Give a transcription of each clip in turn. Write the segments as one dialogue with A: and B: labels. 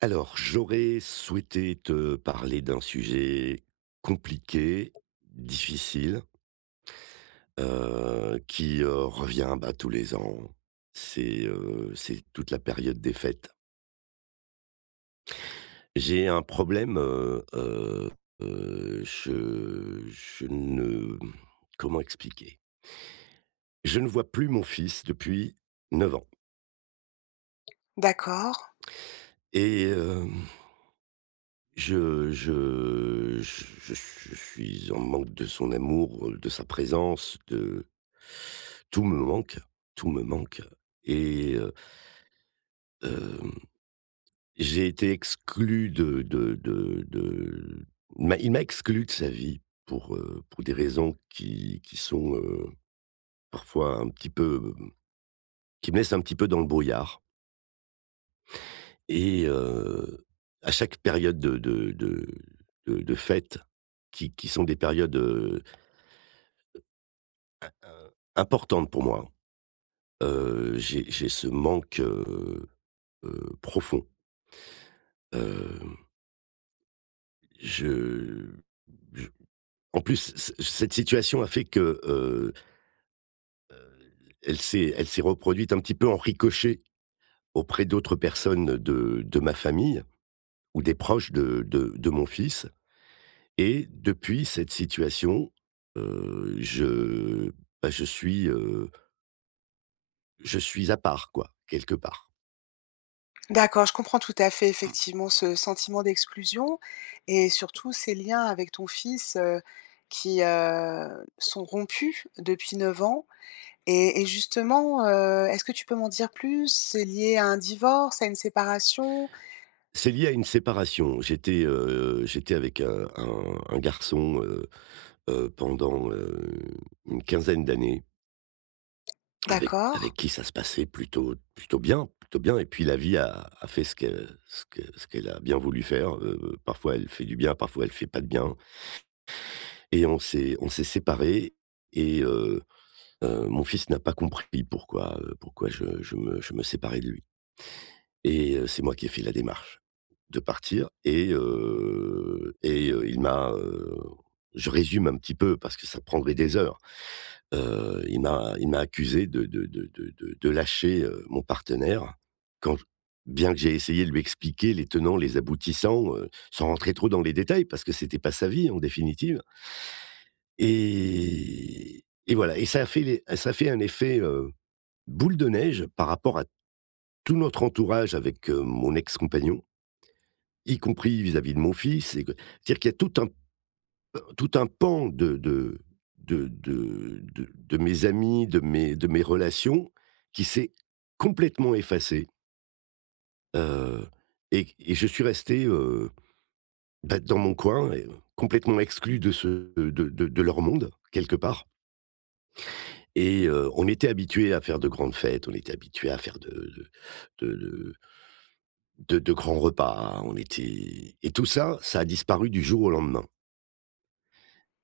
A: Alors, j'aurais souhaité te parler d'un sujet compliqué, difficile, qui, revient, bah, tous les ans. C'est toute la période des fêtes. J'ai un problème, je ne comment expliquer? Je ne vois plus mon fils depuis 9 ans
B: D'accord,
A: et hem Je suis en manque de son amour, de sa présence, de tout me manque, tout me manque et heu, hem, j'ai été exclu de il m'a exclu de sa vie pour des raisons qui sont, parfois un petit peu, qui me laissent un petit peu dans le brouillard et heu, à chaque période de fête qui sont des périodes, Heu, importante pour moi. J'ai ce manque, profond. Hem, je je en plus, c c cette situation a fait que, elle s'est reproduite un petit peu en ricochet auprès d'autres personnes de ma famille ou des proches de mon fils et depuis cette situation, je bah, je suis à part quoi, quelque part.
B: d'accord, je comprends tout à fait effectivement ce sentiment d'exclusion et surtout ces liens avec ton fils, qui, sont rompus depuis 9 ans et justement, est-ce que tu peux m'en dire plus? C'est lié à un divorce, à une séparation?
A: C'est lié à une séparation. J'étais, j'étais avec un garçon, pendant, une 15aine d'années, avec
B: D'accord,
A: avec qui ça se passait plutôt bien plutôt bien et puis la vie a fait ce que ce qu'elle a bien voulu faire, parfois elle fait du bien, parfois elle fait pas de bien et on s'est séparés et mon fils n'a pas compris pourquoi, pourquoi je me séparais de lui. Et c'est moi qui ai fait la démarche de partir et il m'a, je résume un petit peu parce que ça prendrait des heures. Il m'a accusé de lâcher, mon partenaire quand bien que j'ai essayé de lui expliquer les tenants, les aboutissants, sans rentrer trop dans les détails parce que c'était pas sa vie en définitive et voilà et ça a fait un effet, boule de neige par rapport à tout notre entourage avec, mon ex-compagnon. Y compris vis-à-vis de mon fils et que c'est-à-dire qu'il y a tout un pan de mes amis, de mes relations qui s'est complètement effacé, heu et je suis resté, bah, dans mon coin et complètement exclu de ce de leur monde, quelque part on était habitué à faire de grandes fêtes, on était habitué à faire de grands repas, on était et tout ça, ça a disparu du jour au lendemain.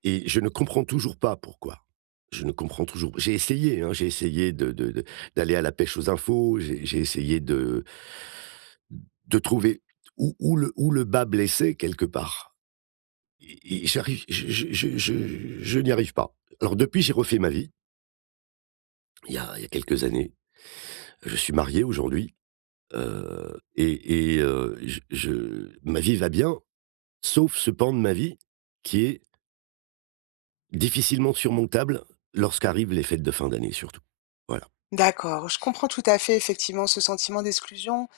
A: Et je ne comprends toujours pas pourquoi. Je ne comprends toujours j'ai essayé, hein, j'ai essayé de d'aller à la pêche aux infos, j'ai essayé de trouver où où le bas blessé quelque part et j'arrive je n'y arrive pas. Alors depuis, j'ai refait ma vie, il y a quelques années. Je suis marié aujourd'hui, je ma vie va bien, sauf ce pan de ma vie qui est difficilement surmontable lorsqu'arrivent les fêtes de fin d'année surtout. Voilà.
B: d'accord, je comprends tout à fait effectivement ce sentiment d'exclusion.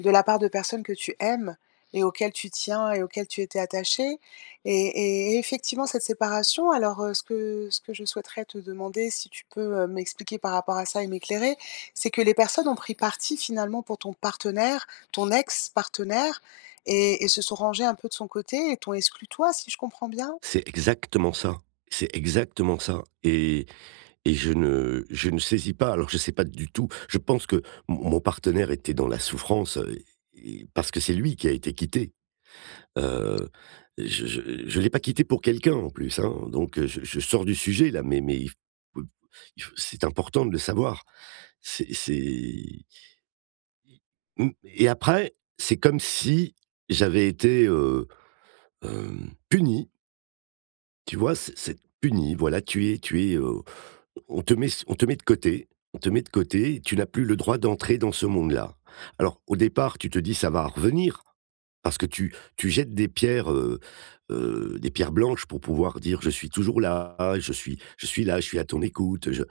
B: De la part de personnes que tu aimes et auxquelles tu tiens et auxquelles tu étais attaché. Et effectivement, cette séparation, alors ce que je souhaiterais te demander, si tu peux m'expliquer par rapport à ça et m'éclairer, c'est que les personnes ont pris parti finalement pour ton partenaire, ton ex-partenaire, et se sont rangées un peu de son côté et t'ont exclu toi, si je comprends bien.
A: C'est exactement ça, c'est exactement ça et je ne saisis pas, alors je ne sais pas du tout je pense que mon partenaire était dans la souffrance, et parce que c'est lui qui a été quitté. Heu, je l'ai pas quitté pour quelqu'un en plus, hein, donc je sors du sujet là, mais il faut c'est important de le savoir. C'est mmh et après, c'est comme si j'avais été, puni, tu vois? C'est puni, voilà, on te met de côté on te met de côté, et tu n'as plus le droit d'entrer dans ce monde-là. Alors, au départ, tu te dis: «Ça va revenir», parce que tu jettes des pierres blanches pour pouvoir dire: «Je suis toujours là, je suis là, je suis à ton écoute, je»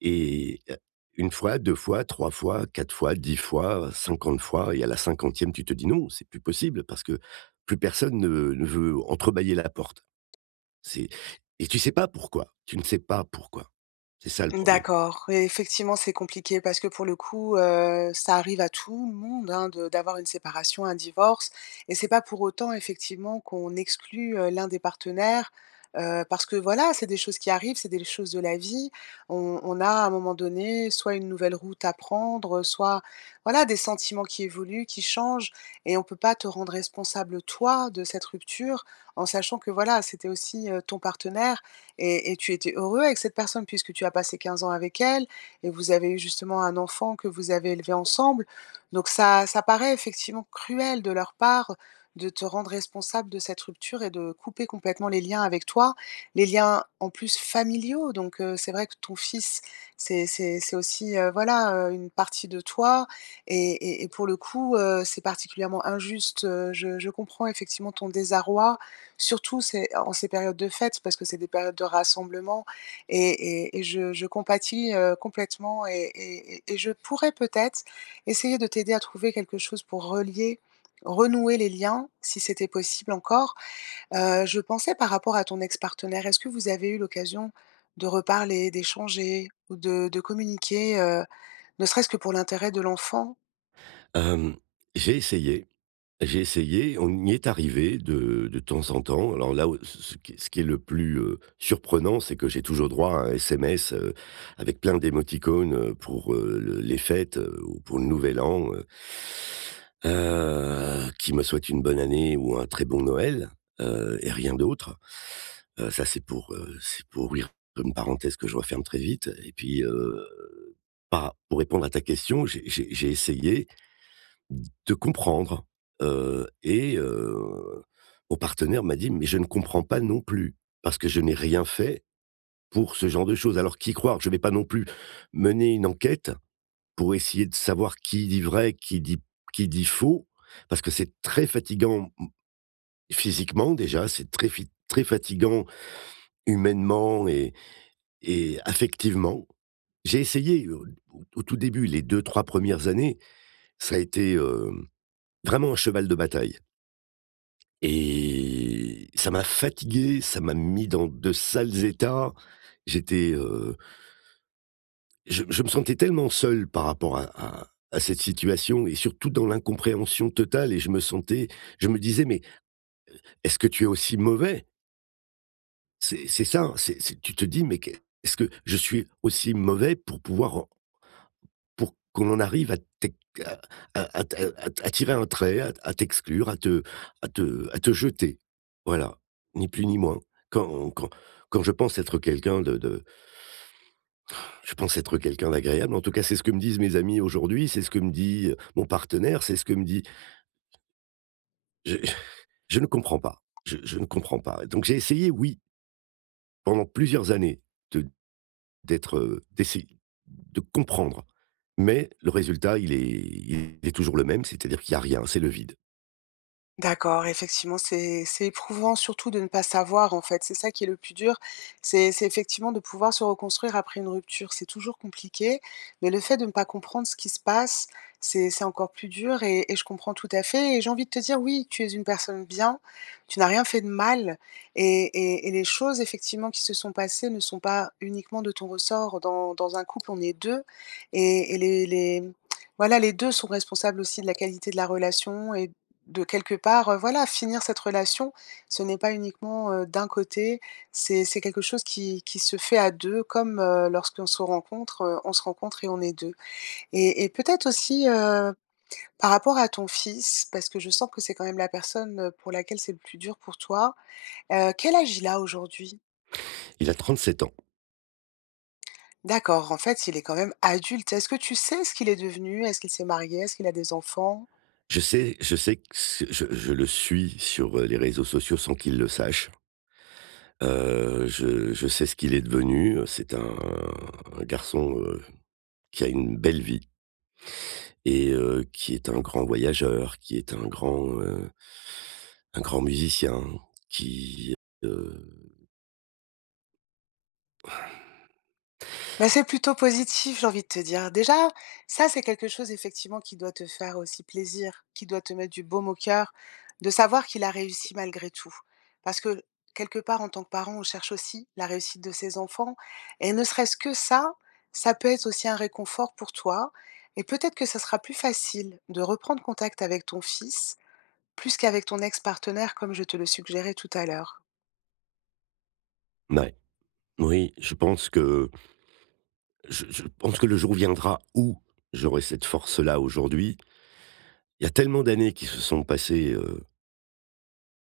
A: et heu, 1 fois, 2 fois, 3 fois, 4 fois, 10 fois, 50 fois et à la 50e, tu te dis: «Non, c'est plus possible», parce que plus personne ne ne veut entrebâiller la porte. C'est et tu sais pas pourquoi, tu ne sais pas pourquoi. C'est ça le problème.
B: D'accord, et effectivement, c'est compliqué parce que pour le coup, ça arrive à tout le monde, hein, de d'avoir une séparation, un divorce et c'est pas pour autant effectivement qu'on exclut, l'un des partenaires, parce que voilà, c'est des choses qui arrivent, c'est des choses de la vie. On a à un moment donné, soit une nouvelle route à prendre, soit voilà, des sentiments qui évoluent, qui changent et on peut pas te rendre responsable toi de cette rupture en sachant que voilà, c'était aussi, ton partenaire et tu étais heureux avec cette personne puisque tu as passé 15 ans avec elle et vous avez eu justement un enfant que vous avez élevé ensemble. Donc ça paraît effectivement cruel de leur part de te rendre responsable de cette rupture et de couper complètement les liens avec toi, les liens en plus familiaux. Donc c'est vrai que ton fils, c'est aussi, voilà, une partie de toi et pour le coup, c'est particulièrement injuste, je comprends effectivement ton désarroi surtout c'est en ces périodes de fêtes parce que c'est des périodes de rassemblement et je compatis, complètement et je pourrais peut-être essayer de t'aider à trouver quelque chose pour relier renouer les liens si c'était possible encore. Je pensais par rapport à ton ex-partenaire, est-ce que vous avez eu l'occasion de reparler, d'échanger ou de communiquer, ne serait-ce que pour l'intérêt de l'enfant?
A: Hem, j'ai essayé, j'ai essayé, on y est arrivé de temps en temps. Alors là, ce qui est le plus, surprenant, c'est que j'ai toujours droit à un SMS, avec plein d'émoticônes, pour, le les fêtes, ou pour le nouvel an, qui me souhaitent une bonne année ou un très bon Noël, et rien d'autre. Ça c'est pour ouvrir une parenthèse que je referme très vite et puis, par pour répondre à ta question, j'ai essayé de comprendre, heu et heu, mon partenaire m'a dit: «Mais je ne comprends pas non plus, parce que je n'ai rien fait pour ce genre de choses». Alors qui croire? Je ne vais pas non plus mener une enquête pour essayer de savoir qui dit vrai, qui dit faux, parce que c'est très fatigant physiquement déjà, c'est très fatigant humainement et affectivement. J'ai essayé, au tout début, les deux trois premières années, ça a été, vraiment un cheval de bataille. Et ça m'a fatigué, ça m'a mis dans de sales états. J'étais, je me sentais tellement seul par rapport à cette situation et surtout dans l'incompréhension totale et je me disais: «Mais est-ce que tu es aussi mauvais?» C'est ça, c'est tu te dis: «Mais qu'est est-ce que je suis aussi mauvais pour pouvoir pour qu'on en arrive à à à à tirer un trait, à t'exclure, à te jeter. Voilà, ni plus ni moins. Quand quand quand je pense être quelqu'un de je pense être quelqu'un d'agréable, en tout cas, c'est ce que me disent mes amis aujourd'hui, c'est ce que me dit, mon partenaire, c'est ce que me dit je je ne comprends pas, je ne comprends pas. Donc j'ai essayé, oui, pendant plusieurs années de d'être, d'essayer de comprendre, mais le résultat, il est toujours le même, c'est-à-dire qu'il n'y a rien, c'est le vide.
B: D'accord, effectivement, c'est éprouvant surtout de ne pas savoir en fait. C'est ça qui est le plus dur. C'est effectivement de pouvoir se reconstruire après une rupture. C'est toujours compliqué, mais le fait de ne pas comprendre ce qui se passe, c'est encore plus dur et je comprends tout à fait. Et j'ai envie de te dire, oui, tu es une personne bien, tu n'as rien fait de mal et, et les choses effectivement qui se sont passées ne sont pas uniquement de ton ressort. Dans un couple, on est deux et voilà, les deux sont responsables aussi de la qualité de la relation de quelque part, voilà, finir cette relation, ce n'est pas uniquement, d'un côté, c'est quelque chose qui se fait à 2, comme, lorsqu'on se rencontre, on se rencontre et on est 2. Et peut-être aussi, par rapport à ton fils, parce que je sens que c'est quand même la personne, pour laquelle c'est le plus dur pour toi, quel âge il a aujourd'hui?
A: Il a 37 ans.
B: D'accord, en fait, il est quand même adulte. Est-ce que tu sais ce qu'il est devenu? Est-ce qu'il s'est marié? Est-ce qu'il a des enfants?
A: Je sais que ce je le suis sur, les réseaux sociaux sans qu'il le sache. Je sais ce qu'il est devenu, c'est un garçon, qui a une belle vie qui est un grand voyageur, qui est un grand musicien, qui, heu
B: Bah, c'est plutôt positif, j'ai envie de te dire. Déjà, ça, c'est quelque chose effectivement qui doit te faire aussi plaisir, qui doit te mettre du baume au cœur, de savoir qu'il a réussi malgré tout. Parce que quelque part, en tant que parent, on cherche aussi la réussite de ses enfants. Et ne serait-ce que ça peut être aussi un réconfort pour toi. Et peut-être que ça sera plus facile de reprendre contact avec ton fils, plus qu'avec ton ex-partenaire, comme je te le suggérais tout à l'heure.
A: mouais, oui, je pense que je pense que le jour viendra où j'aurai cette force-là. Aujourd'hui, il y a tellement d'années qui se sont passées,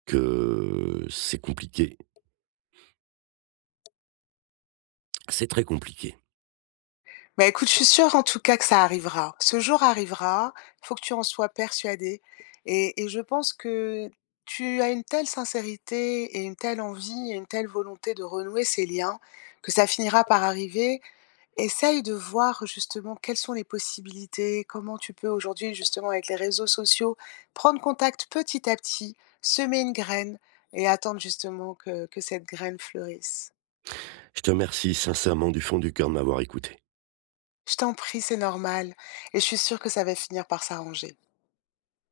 A: que c'est compliqué. C'est très compliqué.
B: Bah, écoute, je suis sûre en tout cas que ça arrivera. Ce jour arrivera, il faut que tu en sois persuadée et je pense que tu as une telle sincérité et une telle envie et une telle volonté de renouer ces liens que ça finira par arriver. Essaye de voir justement quelles sont les possibilités, comment tu peux aujourd'hui justement avec les réseaux sociaux prendre contact petit à petit, semer une graine et attendre justement que cette graine fleurisse.
A: Je te remercie sincèrement du fond du cœur de m'avoir écouté.
B: Je t'en prie, c'est normal et je suis sûre que ça va finir par s'arranger.